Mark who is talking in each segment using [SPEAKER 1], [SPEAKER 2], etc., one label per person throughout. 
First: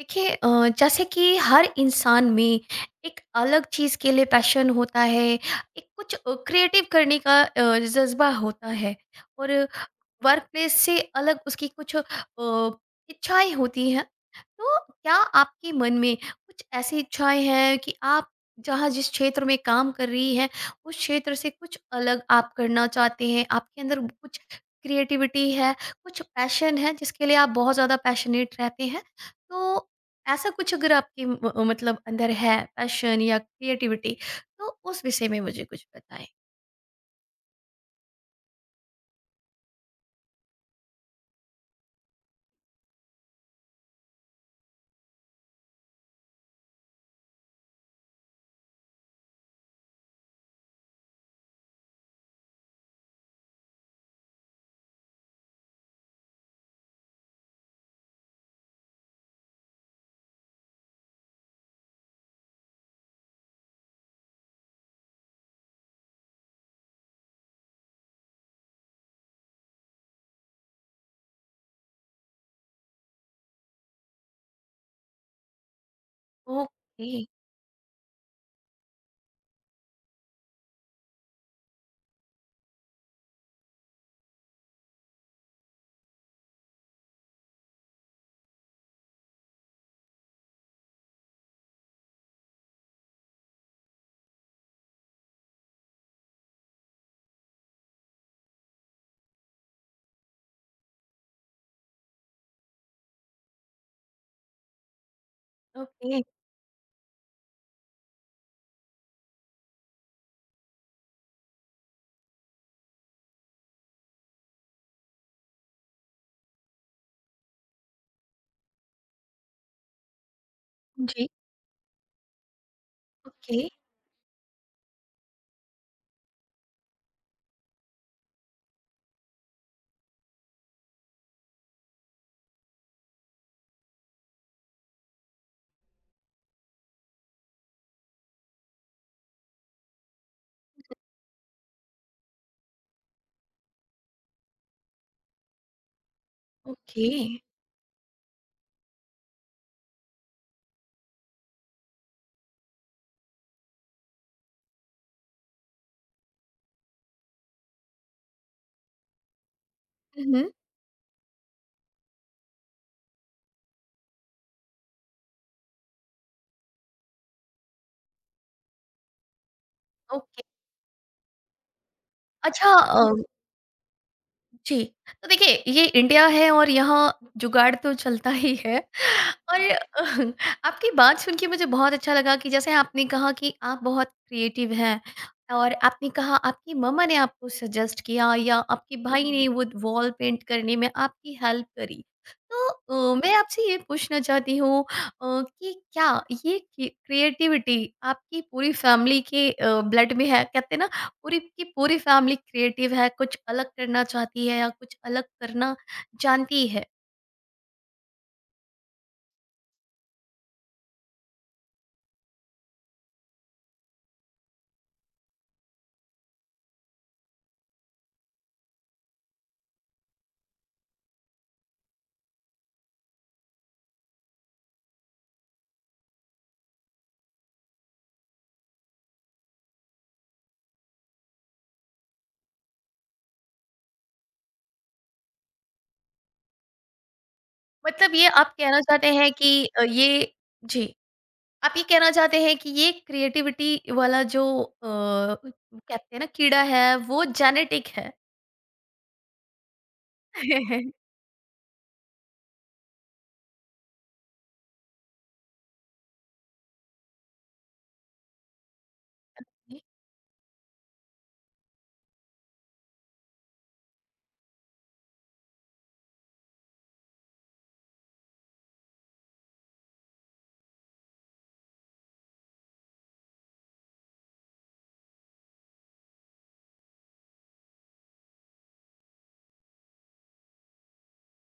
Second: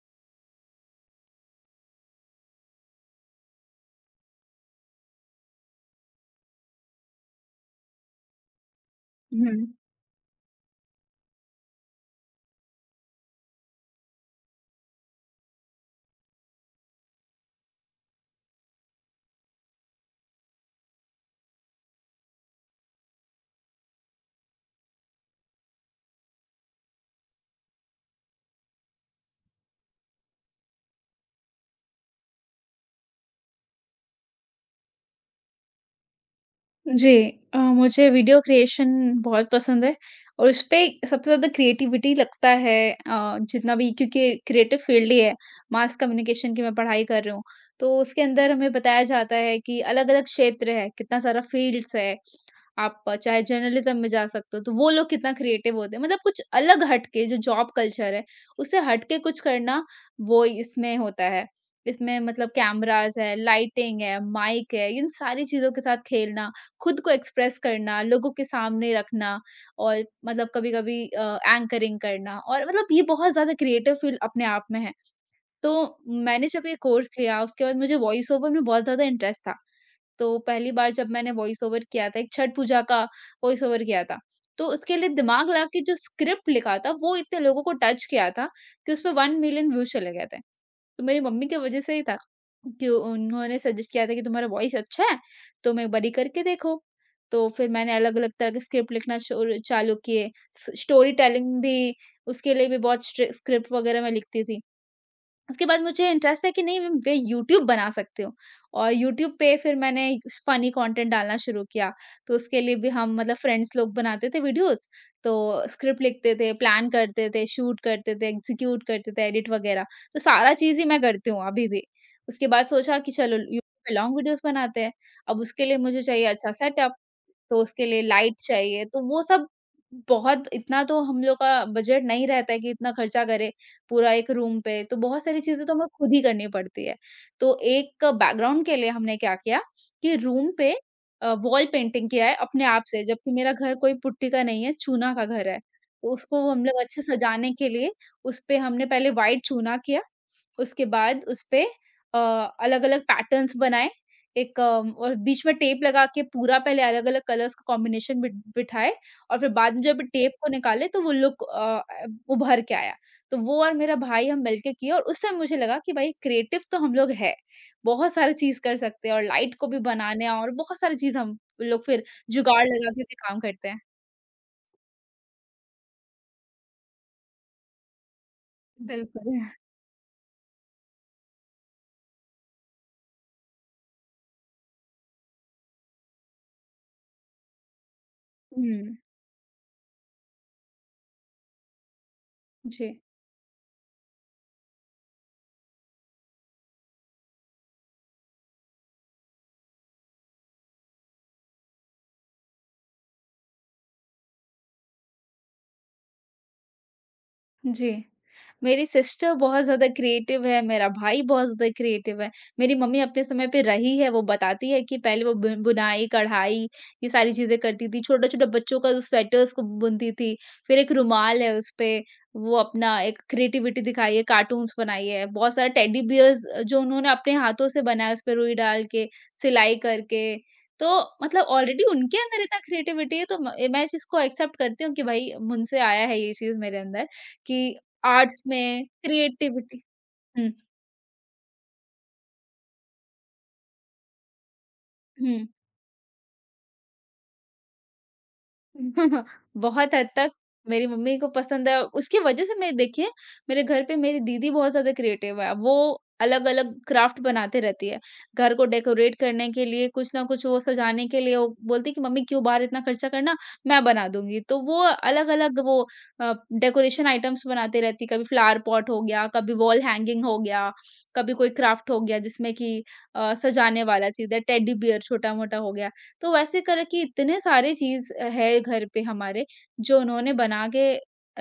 [SPEAKER 1] देखिए, जैसे कि हर इंसान में एक अलग चीज़ के लिए पैशन होता है, एक कुछ क्रिएटिव करने का जज़्बा होता है। और
[SPEAKER 2] हुँ।
[SPEAKER 1] वर्क प्लेस से अलग उसकी कुछ इच्छाएँ होती हैं। तो क्या आपके मन में कुछ ऐसी इच्छाएँ हैं कि आप जहाँ जिस क्षेत्र में काम कर रही हैं, उस क्षेत्र से कुछ अलग आप करना चाहते हैं? आपके अंदर कुछ क्रिएटिविटी है, कुछ पैशन है जिसके लिए आप बहुत ज़्यादा पैशनेट रहते हैं? तो ऐसा कुछ अगर आपके मतलब अंदर है, पैशन या क्रिएटिविटी, तो उस विषय में मुझे कुछ बताएं।
[SPEAKER 2] जी, मुझे वीडियो क्रिएशन बहुत पसंद है और उसपे सबसे ज़्यादा क्रिएटिविटी लगता है, जितना भी, क्योंकि क्रिएटिव फ़ील्ड ही है, मास कम्युनिकेशन की मैं पढ़ाई कर रही हूँ। तो उसके अंदर हमें बताया जाता है कि अलग-अलग क्षेत्र है, कितना सारा फ़ील्ड्स है। आप चाहे जर्नलिज्म में जा सकते हो, तो वो लोग कितना क्रिएटिव होते हैं। मतलब कुछ अलग हट के जो जॉब कल्चर है, उससे हट के कुछ करना वो इसमें होता है। इसमें मतलब कैमराज़ है, लाइटिंग है, माइक है, इन सारी चीज़ों के साथ खेलना, खुद को एक्सप्रेस करना, लोगों के सामने रखना और मतलब कभी-कभी एंकरिंग करना और मतलब ये बहुत ज़्यादा क्रिएटिव फ़ील्ड अपने आप में है। तो मैंने जब ये कोर्स
[SPEAKER 1] ओके।
[SPEAKER 2] लिया, उसके बाद मुझे वॉइस ओवर में बहुत ज़्यादा इंटरेस्ट था। तो पहली बार जब मैंने वॉइस ओवर किया था, एक छठ पूजा का वॉइस ओवर किया था, तो उसके लिए दिमाग लगा के जो स्क्रिप्ट लिखा था, वो इतने लोगों को टच किया था कि उसमें 1 मिलियन व्यूज़ चले गए थे। तो मेरी मम्मी की वजह से ही था कि उन्होंने सजेस्ट किया था कि तुम्हारा वॉइस अच्छा है, तुम एक बारी करके देखो। तो फिर मैंने अलग-अलग तरह के स्क्रिप्ट लिखना शुरू चालू किए। स स्टोरी टेलिंग भी, उसके लिए भी बहुत स्ट्रि स्क्रिप्ट वगैरह मैं लिखती थी। उसके बाद मुझे
[SPEAKER 1] ओके।
[SPEAKER 2] इंटरेस्ट है कि नहीं मैं यूट्यूब बना सकती हूँ। और यूट्यूब पे फिर मैंने फनी कंटेंट डालना शुरू किया, तो उसके लिए भी हम मतलब फ्रेंड्स लोग बनाते थे वीडियोस। तो स्क्रिप्ट लिखते थे, प्लान करते थे, शूट करते थे, एग्जीक्यूट करते थे, एडिट वगैरह, तो सारा चीज ही मैं
[SPEAKER 1] जी।
[SPEAKER 2] करती हूँ अभी भी। उसके बाद सोचा कि चलो
[SPEAKER 1] ओके।
[SPEAKER 2] यूट्यूब पे लॉन्ग वीडियोस बनाते हैं। अब उसके लिए मुझे चाहिए अच्छा सेटअप, तो उसके लिए लाइट चाहिए, तो वो सब बहुत, इतना तो हम लोग का बजट नहीं रहता है कि इतना खर्चा करे पूरा एक रूम पे, तो बहुत सारी चीज़ें तो हमें खुद ही करनी पड़ती है। तो एक बैकग्राउंड के लिए हमने क्या किया कि रूम पे वॉल पेंटिंग किया है अपने आप से, जबकि मेरा घर कोई पुट्टी का नहीं है, चूना का घर है। तो उसको हम लोग अच्छे
[SPEAKER 1] ओके।
[SPEAKER 2] सजाने के लिए, उस पे हमने पहले व्हाइट चूना किया, उसके बाद उसपे अ, अलग-अलग पैटर्न्स बनाए। एक और बीच में टेप लगा के पूरा पहले अलग-अलग कलर्स का कॉम्बिनेशन बिठाए और फिर बाद में जब टेप
[SPEAKER 1] हम्म।
[SPEAKER 2] को निकाले तो वो लुक उभर के आया। तो वो और मेरा भाई हम मिलके किए और उस समय मुझे लगा कि भाई क्रिएटिव तो हम लोग हैं, बहुत सारी चीज़ कर सकते हैं और लाइट को भी बनाने
[SPEAKER 1] ओके।
[SPEAKER 2] और बहुत सारी चीज़ हम लोग फिर जुगाड़
[SPEAKER 1] अच्छा।
[SPEAKER 2] लगा के भी काम करते हैं।
[SPEAKER 1] जी, तो देखिए, ये इंडिया है और यहाँ जुगाड़ तो चलता ही है।
[SPEAKER 2] बिल्कुल।
[SPEAKER 1] और आपकी बात सुन के मुझे बहुत अच्छा लगा कि जैसे आपने कहा कि आप बहुत क्रिएटिव हैं, और आपने कहा आपकी मम्मा ने आपको सजेस्ट किया या
[SPEAKER 2] हुँ,
[SPEAKER 1] आपके भाई ने वो वॉल पेंट करने में आपकी हेल्प करी। तो
[SPEAKER 2] जी।
[SPEAKER 1] मैं आपसे ये पूछना चाहती हूँ, कि क्या ये क्रिएटिविटी आपकी पूरी फैमिली के ब्लड में है? कहते हैं ना, पूरी की पूरी फैमिली क्रिएटिव है, कुछ अलग करना चाहती है या कुछ अलग करना जानती है।
[SPEAKER 2] जी। मेरी सिस्टर बहुत ज़्यादा क्रिएटिव है, मेरा भाई बहुत ज़्यादा क्रिएटिव है। मेरी मम्मी अपने समय पे रही है, वो बताती है कि पहले वो बुनाई, कढ़ाई, ये सारी चीज़ें करती थी। छोटे-छोटे बच्चों का स्वेटर्स को बुनती थी। फिर एक रुमाल है उसपे, वो अपना एक क्रिएटिविटी दिखाई है, कार्टून्स बनाई है। बहुत सारे टेडी बियर्स जो उन्होंने अपने हाथों से बनाया, उसपे रुई डाल के, सिलाई करके। तो मतलब ऑलरेडी उनके अंदर इतना क्रिएटिविटी है तो म मैं इस चीज़ को एक्सेप्ट करती हूँ कि भाई मुझसे आया है ये चीज़ मेरे अंदर। कि
[SPEAKER 1] मतलब ये
[SPEAKER 2] आर्ट्स
[SPEAKER 1] आप कहना
[SPEAKER 2] में
[SPEAKER 1] चाहते हैं कि
[SPEAKER 2] क्रिएटिविटी।
[SPEAKER 1] ये।
[SPEAKER 2] हुँ,
[SPEAKER 1] जी। आप ये कहना चाहते हैं कि ये क्रिएटिविटी वाला जो
[SPEAKER 2] हुँ।
[SPEAKER 1] कहते हैं ना, कीड़ा है, वो जेनेटिक है।
[SPEAKER 2] बहुत हद तक मेरी मम्मी को पसंद है, उसकी वजह से मैं, देखिए मेरे घर पे मेरी दीदी बहुत ज्यादा क्रिएटिव है, वो अलग अलग क्राफ्ट बनाते रहती है। घर को डेकोरेट करने के
[SPEAKER 1] जी।
[SPEAKER 2] लिए कुछ ना कुछ, वो सजाने के लिए वो बोलती है कि मम्मी क्यों बाहर इतना खर्चा करना, मैं बना दूंगी। तो वो अलग अलग वो डेकोरेशन आइटम्स बनाते रहती, कभी फ्लावर पॉट हो गया, कभी वॉल हैंगिंग हो गया, कभी कोई क्राफ्ट हो गया जिसमें कि सजाने वाला चीज है, टेडी बियर छोटा मोटा हो गया। तो वैसे करके इतने सारे चीज़ है घर पे हमारे जो उन्होंने बना के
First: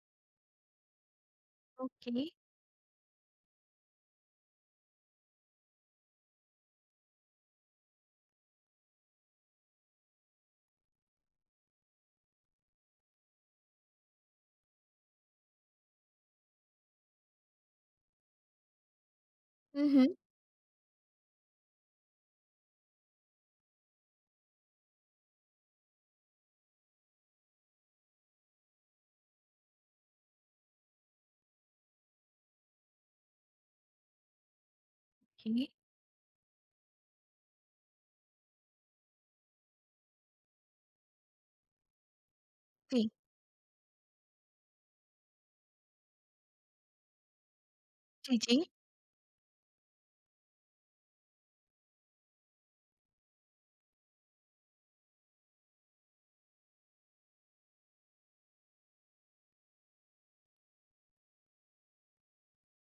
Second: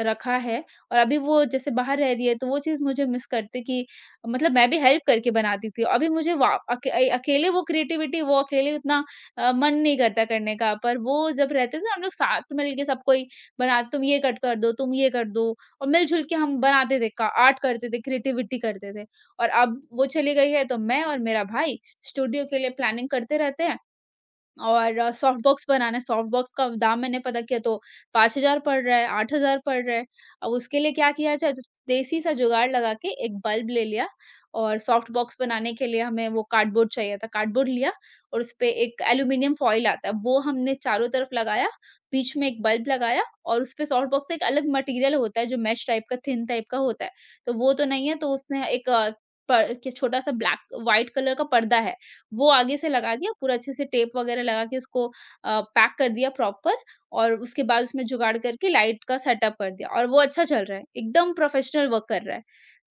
[SPEAKER 2] रखा है। और अभी वो जैसे बाहर रह
[SPEAKER 1] ओके।
[SPEAKER 2] रही है, तो वो चीज़ मुझे मिस करते कि मतलब मैं भी हेल्प करके बनाती थी। अभी मुझे अकेले वो क्रिएटिविटी, वो अकेले उतना मन नहीं करता करने का, पर वो जब रहते थे हम लोग साथ मिल के सब कोई बना, तुम ये कट कर दो, तुम ये कर दो, और मिल-जुल के हम बनाते थे, का आर्ट करते थे, क्रिएटिविटी करते थे। और अब वो
[SPEAKER 1] हम्म।
[SPEAKER 2] चली गई है तो मैं और मेरा भाई स्टूडियो के लिए प्लानिंग करते रहते हैं और सॉफ्ट बॉक्स बनाना है, सॉफ्ट बॉक्स का दाम मैंने पता किया तो 5,000 पड़ रहा है, 8,000 पड़ रहा है। अब उसके लिए क्या किया जाए? तो देसी सा जुगाड़ लगा के एक बल्ब ले लिया और सॉफ्ट बॉक्स
[SPEAKER 1] ओके।
[SPEAKER 2] बनाने के लिए हमें वो कार्डबोर्ड चाहिए था। कार्डबोर्ड लिया और उसपे एक एल्यूमीनियम फॉइल आता है, वो हमने चारों तरफ लगाया, बीच में एक बल्ब
[SPEAKER 1] जी।
[SPEAKER 2] लगाया और उसपे सॉफ्ट बॉक्स का एक अलग मटेरियल होता है जो मैश टाइप का, थिन टाइप का होता है। तो वो तो नहीं है, तो
[SPEAKER 1] जी। जी।
[SPEAKER 2] उसने एक प के छोटा-सा ब्लैक व्हाइट कलर का पर्दा है। वो आगे से लगा दिया, पूरा अच्छे से टेप वगैरह लगा के उसको पैक कर दिया प्रॉपर, और उसके बाद उसमें जुगाड़ करके लाइट का सेटअप कर दिया और वो अच्छा चल रहा है, एकदम प्रोफ़ेशनल वर्क कर रहा है।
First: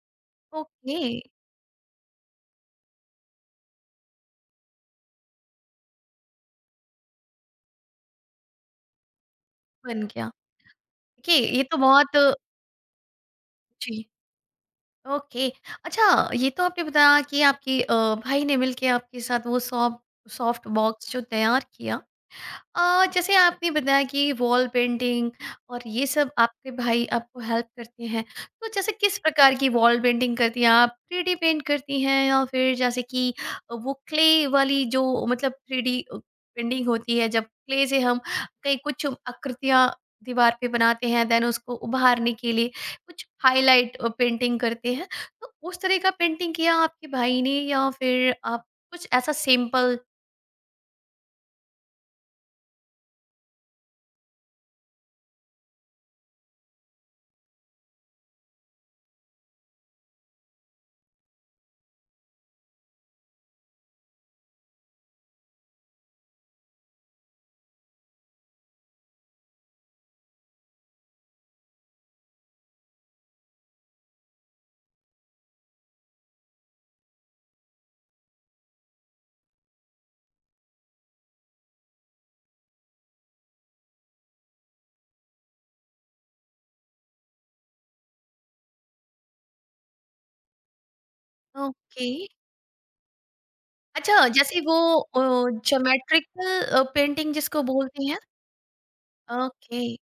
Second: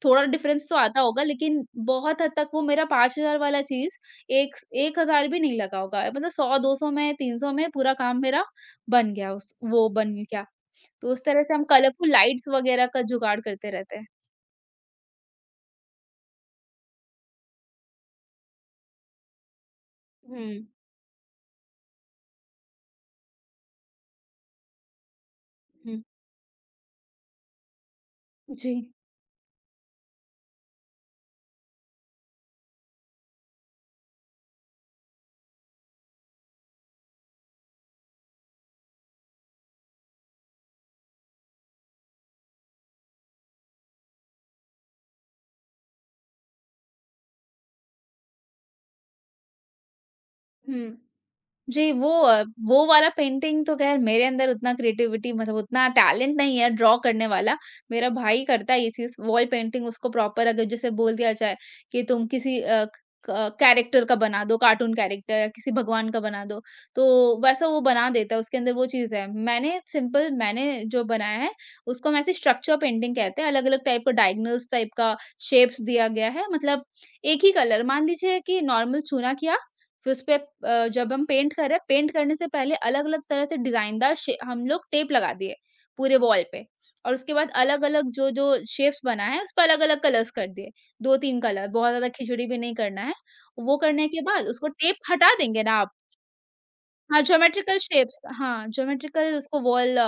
[SPEAKER 2] थोड़ा डिफ़रेंस तो आता
[SPEAKER 1] ओके।
[SPEAKER 2] होगा लेकिन बहुत हद तक वो मेरा 5,000 वाला चीज़ एक स 1,000 भी नहीं लगा होगा, मतलब 100-200 में 300 में पूरा काम मेरा बन गया, उस वो
[SPEAKER 1] बन
[SPEAKER 2] बन
[SPEAKER 1] गया।
[SPEAKER 2] गया। तो उस तरह
[SPEAKER 1] देखिए
[SPEAKER 2] से
[SPEAKER 1] ये
[SPEAKER 2] हम
[SPEAKER 1] तो
[SPEAKER 2] कलरफुल
[SPEAKER 1] बहुत।
[SPEAKER 2] लाइट्स वगैरह का जुगाड़ करते रहते
[SPEAKER 1] जी।
[SPEAKER 2] हैं।
[SPEAKER 1] ओके। अच्छा। ये तो आपने बताया कि आपके भाई ने मिलके आपके साथ वो सॉफ्ट
[SPEAKER 2] हुँ,
[SPEAKER 1] सॉफ्ट बॉक्स जो तैयार किया। जैसे आपने बताया कि वॉल पेंटिंग, और
[SPEAKER 2] हुँ।
[SPEAKER 1] ये सब आपके भाई आपको हेल्प करते हैं। तो
[SPEAKER 2] जी।
[SPEAKER 1] जैसे किस प्रकार की वॉल पेंटिंग करती हैं आप? 3D पेंट करती हैं या फिर जैसे कि वो क्ले वाली जो मतलब 3D पेंटिंग होती है, जब क्ले से हम कहीं कुछ आकृतियाँ दीवार पे बनाते हैं, देन उसको उभारने के लिए कुछ हाइलाइट पेंटिंग करते हैं। तो उस तरह का पेंटिंग किया आपके भाई ने, या फिर आप कुछ ऐसा सिंपल।
[SPEAKER 2] हुँ। जी, वो वो वाला पेंटिंग तो ख़ैर मेरे अंदर उतना क्रिएटिविटी, मतलब उतना टैलेंट नहीं है ड्रॉ करने वाला। मेरा भाई करता है ये चीज़, वॉल पेंटिंग उसको प्रॉपर अगर जैसे बोल दिया जाए कि तुम किसी अ, क कैरेक्टर का बना दो, कार्टून कैरेक्टर या किसी भगवान का बना दो, तो वैसा वो बना देता है, उसके अंदर वो चीज़ है। मैंने सिंपल मैंने जो बनाया है, उसको हम ऐसे स्ट्रक्चर पेंटिंग कहते हैं, अलग-अलग टाइप का डायगोनल्स टाइप का शेप्स दिया गया है। मतलब एक ही कलर मान लीजिए कि नॉर्मल चूना किया, फिर उसपे जब हम पेंट कर रहे हैं, पेंट करने से पहले अलग-अलग तरह से डिज़ाइनदार शे हम लोग टेप लगा दिए पूरे वॉल पे, और उसके बाद अलग-अलग जो-जो शेप्स बना है, उस पे अलग-अलग कलर्स कर दिए, 2-3 कलर, बहुत
[SPEAKER 1] ओके।
[SPEAKER 2] ज़्यादा खिचड़ी भी नहीं करना है। वो करने के
[SPEAKER 1] अच्छा,
[SPEAKER 2] बाद
[SPEAKER 1] जैसे
[SPEAKER 2] उसको
[SPEAKER 1] वो
[SPEAKER 2] टेप
[SPEAKER 1] अ,
[SPEAKER 2] हटा देंगे ना आप,
[SPEAKER 1] ज्योमेट्रिकल
[SPEAKER 2] हाँ,
[SPEAKER 1] पेंटिंग जिसको
[SPEAKER 2] ज्योमेट्रिकल
[SPEAKER 1] बोलते हैं।
[SPEAKER 2] शेप्स, हाँ, ज्योमेट्रिकल उसको
[SPEAKER 1] okay.
[SPEAKER 2] Wall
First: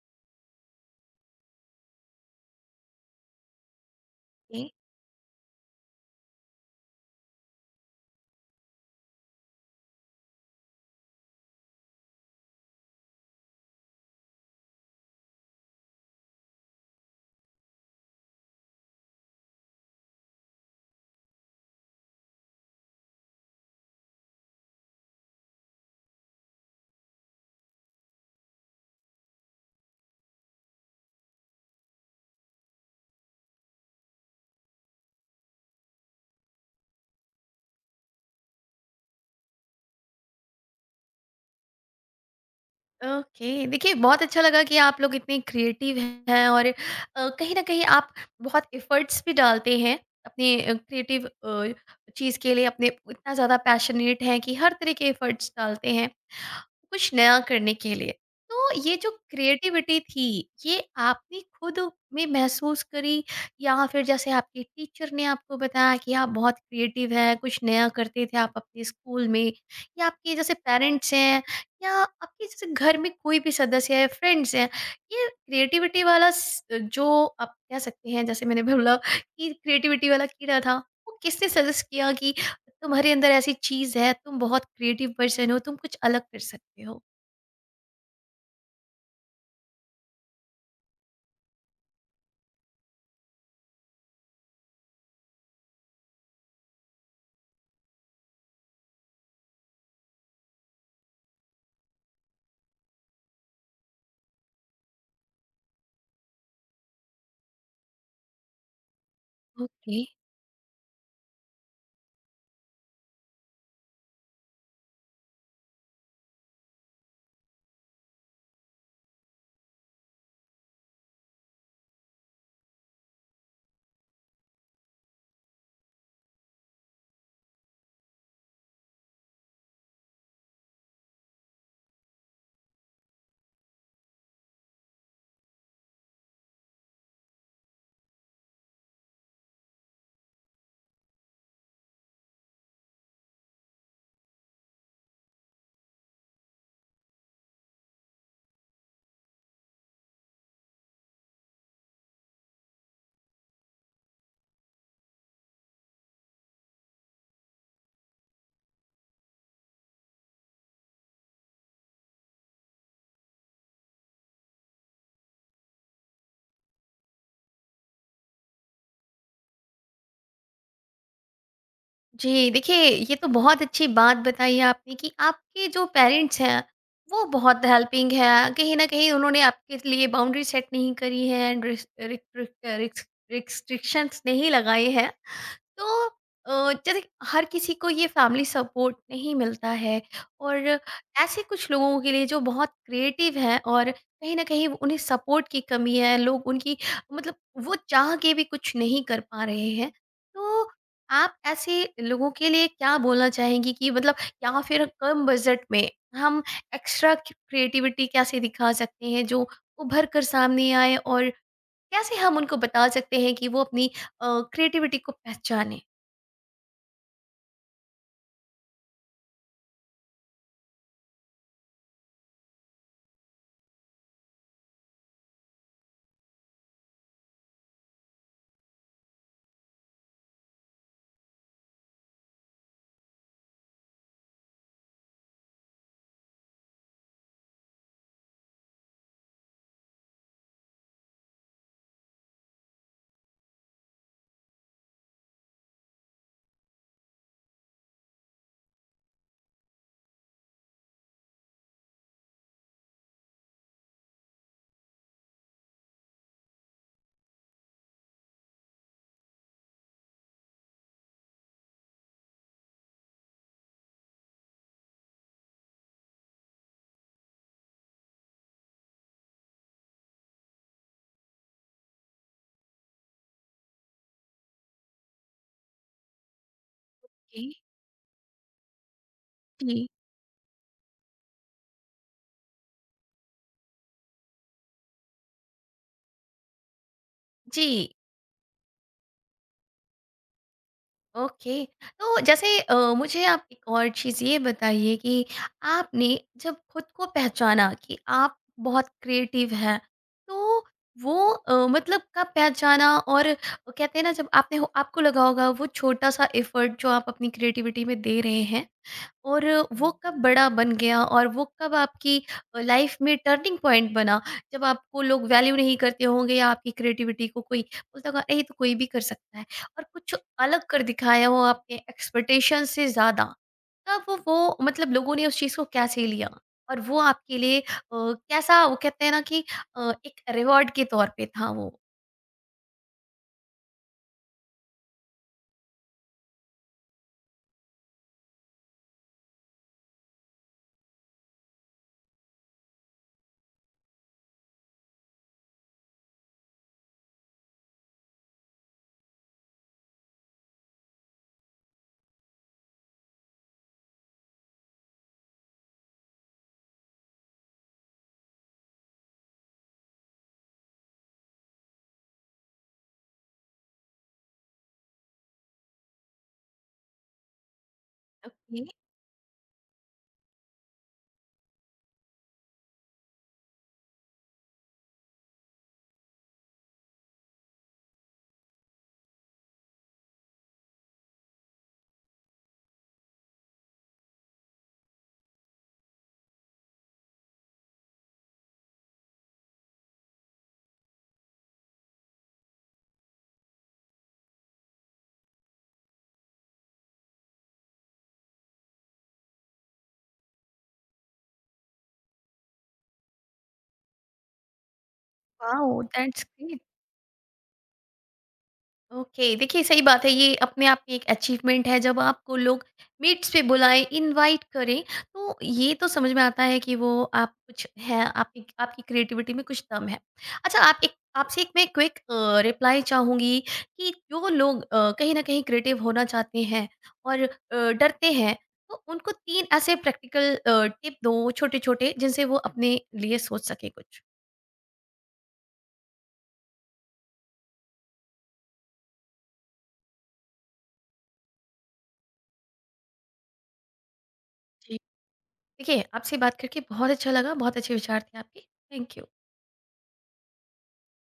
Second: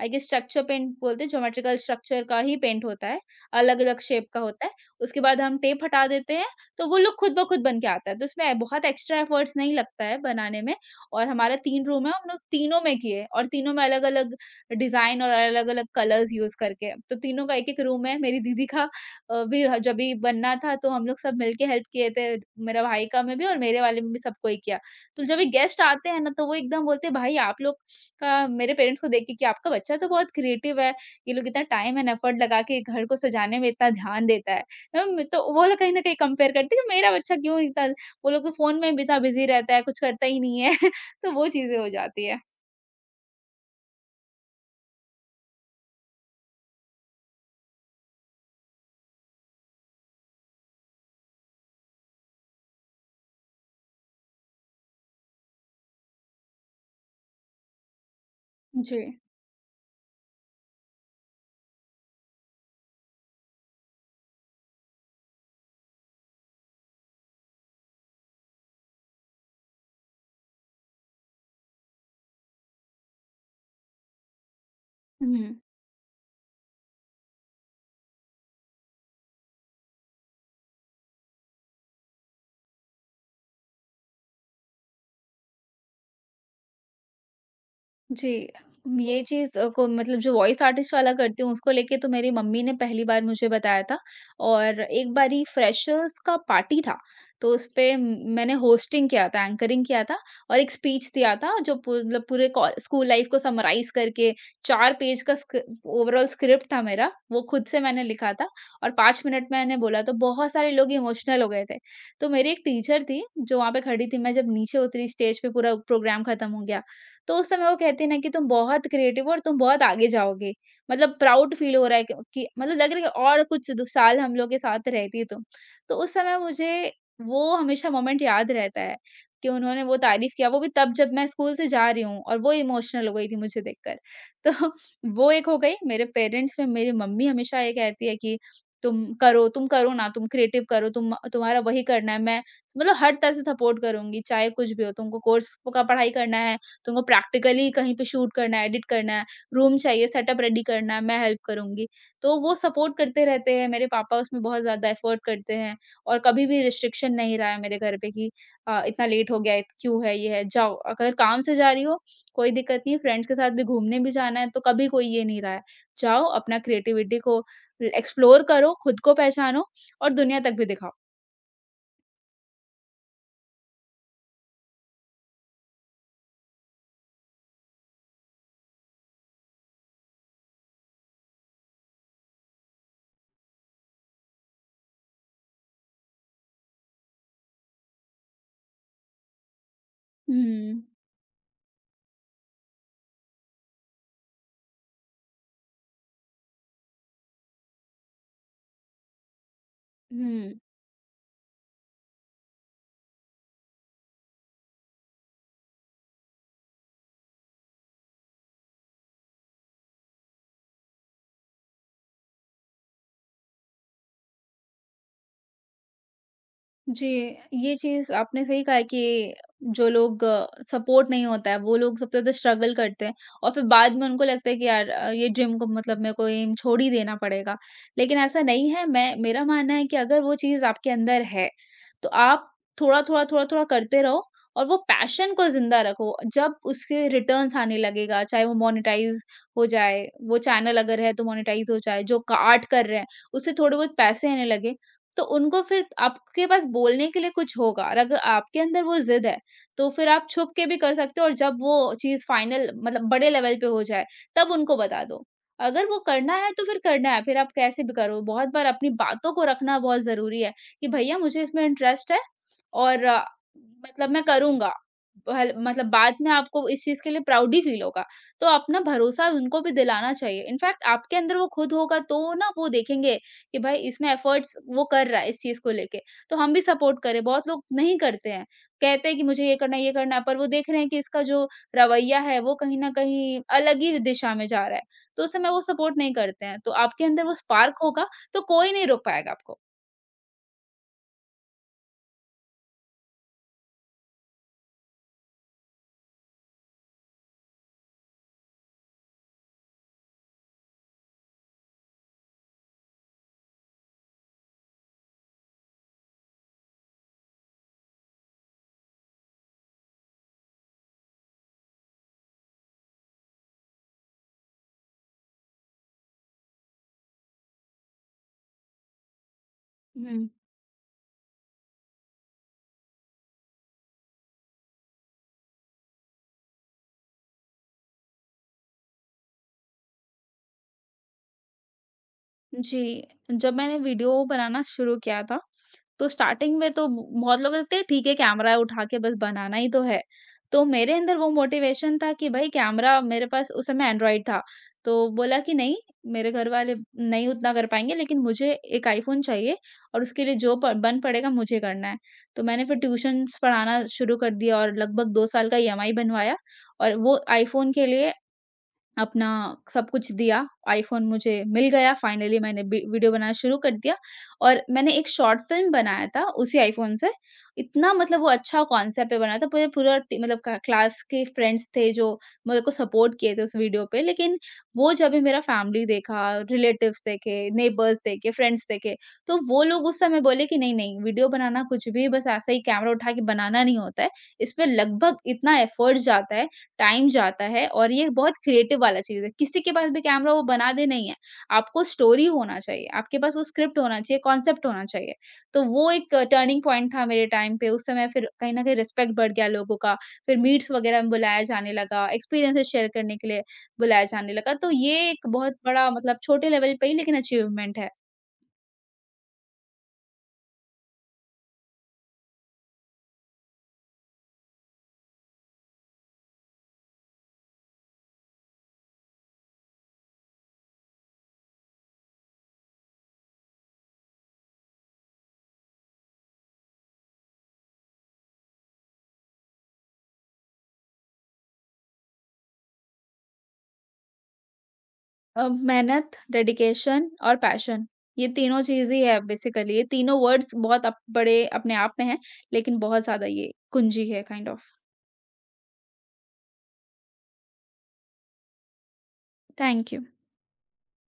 [SPEAKER 2] I guess structure paint बोलते हैं, ज्योमेट्रिकल स्ट्रक्चर का ही पेंट होता है, अलग-अलग शेप का
[SPEAKER 1] ओके।
[SPEAKER 2] होता है। उसके बाद हम टेप हटा देते हैं, तो वो लुक खुद ब खुद बन के आता है। तो उसमें बहुत एक्स्ट्रा एफर्ट्स नहीं लगता है बनाने में और हमारा 3 रूम है, हम लोग तीनों में किए और तीनों में अलग-अलग डिज़ाइन और अलग-अलग कलर्स यूज़ करके। तो तीनों का एक-एक रूम है, मेरी दीदी का जब भी बनना था, तो हम लोग सब मिलके हेल्प किए थे। मेरा भाई का में भी और मेरे वाले में भी सबको ही किया। तो जब भी गेस्ट आते हैं ना तो वो एकदम बोलते हैं भाई आप लोग का, मेरे पेरेंट्स को देख के कि आपका बच्चा तो बहुत क्रिएटिव है, ये लोग इतना टाइम एंड एफर्ट लगा के घर को सजाने में इतना ध्यान देता है। तो वो लोग कहीं न कहीं कंपेयर करते हैं कि मेरा बच्चा क्यों इतना, वो लोग तो फ़ोन में भी इतना बिज़ी रहता है, कुछ करता ही नहीं है। तो वो चीज़ें हो जाती है।
[SPEAKER 1] ओके। देखिए, बहुत अच्छा लगा कि आप लोग इतने क्रिएटिव हैं, और कहीं न कहीं आप बहुत एफ़र्ट्स भी डालते हैं अपने क्रिएटिव चीज़ के लिए। अपने इतना ज़्यादा पैशनेट हैं कि हर तरह के एफ़र्ट्स डालते हैं, कुछ नया करने के लिए। तो ये जो क्रिएटिविटी थी, ये आपने खुद में महसूस करी, या फिर जैसे आपके टीचर ने आपको बताया कि आप बहुत क्रिएटिव हैं, कुछ नया करते थे आप अपने स्कूल में, या आपके जैसे पेरेंट्स हैं, या आपके जैसे घर में कोई भी सदस्य है, फ्रेंड्स हैं, ये
[SPEAKER 2] हुँ।
[SPEAKER 1] क्रिएटिविटी वाला स जो आप कह सकते हैं, जैसे मैंने बोला कि क्रिएटिविटी वाला कीड़ा था, वो किसने सजेस्ट किया कि तुम्हारे अंदर ऐसी चीज़ है, तुम बहुत क्रिएटिव पर्सन हो, तुम कुछ अलग कर सकते हो।
[SPEAKER 2] जी, ये चीज़ को मतलब जो वॉइस आर्टिस्ट वाला करती हूँ उसको लेके तो मेरी मम्मी ने पहली बार मुझे बताया था। और एक बारी फ्रेशर्स का पार्टी था, तो उसपे मैंने होस्टिंग किया था, एंकरिंग किया था और एक स्पीच दिया था जो पू मतलब पूरे कॉ स्कूल लाइफ को समराइज़ करके, 4 पेज का स्क्रि ओवरॉल स्क्रिप्ट था मेरा, वो खुद से मैंने लिखा था और 5 मिनट में मैंने
[SPEAKER 1] ओके।
[SPEAKER 2] बोला तो बहुत सारे लोग इमोशनल हो गए थे। तो मेरी एक टीचर थी जो वहाँ पे खड़ी थी, मैं जब नीचे उतरी स्टेज पे, पूरा प्रोग्राम खत्म हो गया, तो उस समय वो कहते हैं ना कि तुम बहुत क्रिएटिव हो और तुम बहुत आगे जाओगे। मतलब प्राउड फ़ील हो रहा है कि मतलब लग रहा है कि और कुछ 2 साल हम लोग के साथ रहती तुम। तो उस समय मुझे, वो हमेशा मोमेंट याद रहता है कि उन्होंने वो तारीफ़ किया, वो भी तब जब मैं स्कूल से जा रही हूँ और वो इमोशनल हो गई थी मुझे देखकर। तो वो एक हो गई, मेरे पेरेंट्स में मेरी मम्मी हमेशा ये कहती है कि तुम करो ना, तुम क्रिएटिव करो, तुम्हारा वही करना है। मैं मतलब हर तरह से सपोर्ट करूँगी, चाहे कुछ भी हो, तुमको कोर्स का पढ़ाई करना है, तुमको प्रैक्टिकली कहीं पे शूट करना है, एडिट करना है, रूम चाहिए, सेटअप रेडी करना है, मैं हेल्प करूँगी। तो वो सपोर्ट करते रहते हैं, मेरे पापा उसमें बहुत ज़्यादा एफर्ट करते हैं और कभी भी रिस्ट्रिक्शन नहीं रहा है मेरे घर पे कि इतना लेट हो गया है, क्यों है, ये है, जाओ। अगर काम से जा रही हो, कोई दिक्कत नहीं है, फ्रेंड्स के साथ भी घूमने भी जाना है, तो कभी कोई ये नहीं रहा है। जाओ, अपना क्रिएटिविटी को एक्सप्लोर करो, खुद को पहचानो और दुनिया तक भी दिखाओ।
[SPEAKER 1] जी, देखिए ये तो बहुत अच्छी बात बताई है आपने, कि आपके जो पेरेंट्स हैं, वो बहुत हेल्पिंग हैं। कहीं न कहीं उन्होंने आपके लिए बाउंड्री सेट नहीं करी है, एंड रिस रिक रिक रिक्स रिस्ट्रिक्शंस नहीं लगाए हैं। तो जैसे कि हर किसी को ये फैमिली सपोर्ट नहीं मिलता है। और
[SPEAKER 2] हुँ,
[SPEAKER 1] ऐसे कुछ लोगों के लिए जो बहुत क्रिएटिव हैं और कहीं ना कहीं उन्हें सपोर्ट की कमी है, लोग उनकी, मतलब वो चाह के भी कुछ नहीं कर पा रहे हैं।
[SPEAKER 2] हुँ।
[SPEAKER 1] तो आप ऐसे लोगों के लिए क्या बोलना चाहेंगी, कि मतलब, या फिर कम बजट में हम एक्स्ट्रा क्रिएटिविटी कैसे दिखा सकते हैं जो उभर कर सामने आए, और कैसे हम उनको बता सकते हैं कि वो अपनी क्रिएटिविटी को पहचाने।
[SPEAKER 2] जी, ये चीज़ आपने सही कहा है कि जो लोग सपोर्ट नहीं होता है, वो लोग सबसे ज़्यादा स्ट्रगल करते हैं और फिर बाद में उनको लगता है कि यार, ये जिम को मतलब मेरे को एम छोड़ ही देना पड़ेगा। लेकिन ऐसा नहीं है, मैं मेरा मानना है कि अगर वो चीज़ आपके अंदर है, तो आप थोड़ा-थोड़ा, थोड़ा-थोड़ा करते रहो और वो पैशन को ज़िंदा रखो। जब उसके रिटर्न्स आने लगेगा, चाहे वो मोनेटाइज़ हो जाए, वो चैनल अगर है तो मोनेटाइज़ हो जाए, जो क आर्ट कर रहे हैं, उससे थोड़े बहुत पैसे आने लगे, तो उनको फिर आपके पास बोलने के लिए कुछ होगा और अगर आपके अंदर वो ज़िद है, तो फिर आप छुप के भी कर सकते हो और जब वो चीज़ फाइनल मतलब बड़े लेवल पे हो जाए, तब उनको बता दो। अगर वो करना है तो फिर करना है, फिर आप कैसे भी करो। बहुत बार अपनी बातों को रखना बहुत ज़रूरी है कि भैया मुझे इसमें इंटरेस्ट है और मतलब मैं करूँगा। भल मतलब बाद में आपको इस चीज़ के लिए प्राउड ही फील होगा। तो अपना भरोसा उनको भी दिलाना चाहिए। इनफैक्ट आपके अंदर वो खुद होगा तो ना वो देखेंगे कि भाई इसमें एफर्ट्स वो कर रहा है इस चीज़ को लेके, तो हम भी सपोर्ट करें।
[SPEAKER 1] जी,
[SPEAKER 2] बहुत लोग नहीं करते हैं, कहते हैं कि मुझे
[SPEAKER 1] जी।
[SPEAKER 2] ये करना है, पर वो देख रहे हैं कि इसका जो रवैया है वो कहीं न कहीं अलग ही दिशा में जा रहा है, तो उस समय वो सपोर्ट नहीं करते हैं। तो आपके अंदर वो स्पार्क
[SPEAKER 1] जी,
[SPEAKER 2] होगा तो कोई नहीं रोक पाएगा आपको।
[SPEAKER 1] ओके। तो जैसे मुझे आप एक और चीज़ ये बताइए, कि आपने जब खुद को पहचाना कि आप बहुत क्रिएटिव हैं, तो वो मतलब कब पहचाना, और कहते हैं ना, जब आपने हो आपको लगा होगा वो छोटा-सा एफर्ट जो आप अपनी क्रिएटिविटी में दे रहे हैं, और वो कब बड़ा बन गया, और वो कब आपकी लाइफ में टर्निंग पॉइंट बना, जब आपको लोग वैल्यू नहीं करते होंगे या आपकी क्रिएटिविटी को कोई बोलता होगा अरे ये तो कोई भी कर सकता है, और कुछ
[SPEAKER 2] हुँ।
[SPEAKER 1] अलग कर दिखाया हो आपके एक्सपेक्टेशन से ज़्यादा, तब वो मतलब लोगों ने उस चीज़ को कैसे लिया, और वो आपके लिए कैसा, वो कहते हैं ना, कि एक रिवॉर्ड के तौर पे था वो।
[SPEAKER 2] जी, जब मैंने वीडियो बनाना शुरू किया था, तो स्टार्टिंग में तो बहुत लोग लगते हैं ठीक है, कैमरा उठा के बस बनाना ही तो है। तो मेरे अंदर वो मोटिवेशन था कि भाई कैमरा मेरे पास उस समय एंड्रॉइड था। तो बोला कि नहीं, मेरे घर वाले नहीं उतना कर पाएँगे, लेकिन मुझे एक आईफ़ोन चाहिए और उसके लिए जो प बन पड़ेगा मुझे करना है। तो मैंने फिर ट्यूशन्स पढ़ाना शुरू कर दिया और लगभग 2 साल का ईएमआई बनवाया और वो आईफ़ोन के लिए अपना सब कुछ दिया, आईफ़ोन मुझे मिल गया। फाइनली मैंने बी वीडियो बनाना शुरू कर दिया और मैंने एक शॉर्ट फ़िल्म बनाया था उसी आईफ़ोन से। इतना मतलब वो अच्छा
[SPEAKER 1] ओके।
[SPEAKER 2] कॉन्सेप्ट पे बना था, पूरे पूरा टी मतलब क क्लास के फ्रेंड्स थे जो मेरे को सपोर्ट किए थे उस वीडियो पे। लेकिन वो जब भी मेरा फैमिली देखा, रिलेटिव्स देखे, नेबर्स देखे, फ्रेंड्स देखे, तो वो लोग उस समय बोले कि नहीं-नहीं, वीडियो बनाना कुछ भी बस ऐसे ही कैमरा उठा के बनाना नहीं होता है। इसमें लगभग इतना एफ़र्ट्स जाता है, टाइम जाता है और ये बहुत क्रिएटिव वाला चीज़ है। किसी के पास भी कैमरा वो बना दे, नहीं है। आपको स्टोरी होना चाहिए, आपके पास वो स्क्रिप्ट होना चाहिए, कॉन्सेप्ट होना चाहिए। तो वो एक टर्निंग पॉइंट था मेरे टाइम पे, उस समय फिर कहीं न कहीं रिस्पेक्ट बढ़ गया लोगों का, फिर मीट्स वगैरह में बुलाया जाने लगा, एक्सपीरियंसेस शेयर करने के लिए बुलाया जाने लगा। तो ये एक बहुत
[SPEAKER 1] वाओ,
[SPEAKER 2] बड़ा, मतलब
[SPEAKER 1] दैट्स
[SPEAKER 2] छोटे
[SPEAKER 1] ग्रेट।
[SPEAKER 2] लेवल पे ही लेकिन अचीवमेंट है।
[SPEAKER 1] ओके, देखिए सही बात है, ये अपने आप में एक अचीवमेंट है, जब आपको लोग मीट्स पे बुलाएं, इनवाइट करें। तो ये तो समझ में आता है कि वो, आप कुछ है, आपकी आपकी क्रिएटिविटी में कुछ दम है। अच्छा, आप एक आपसे एक मैं क्विक रिप्लाई चाहूंगी कि जो लोग कहीं ना कहीं क्रिएटिव होना चाहते हैं, और डरते हैं, तो उनको 3 ऐसे प्रैक्टिकल टिप दो, छोटे छोटे, जिनसे वो अपने लिए सोच सके कुछ।
[SPEAKER 2] मेहनत, डेडिकेशन और पैशन, ये तीनों चीज़ ही है बेसिकली। ये तीनों वर्ड्स बहुत अप बड़े अपने आप में हैं, लेकिन बहुत ज़्यादा ये कुंजी है काइंड ऑफ।
[SPEAKER 1] जी, देखिए आपसे बात करके बहुत अच्छा लगा, बहुत अच्छे विचार थे आपके। Thank you.
[SPEAKER 2] Thank you.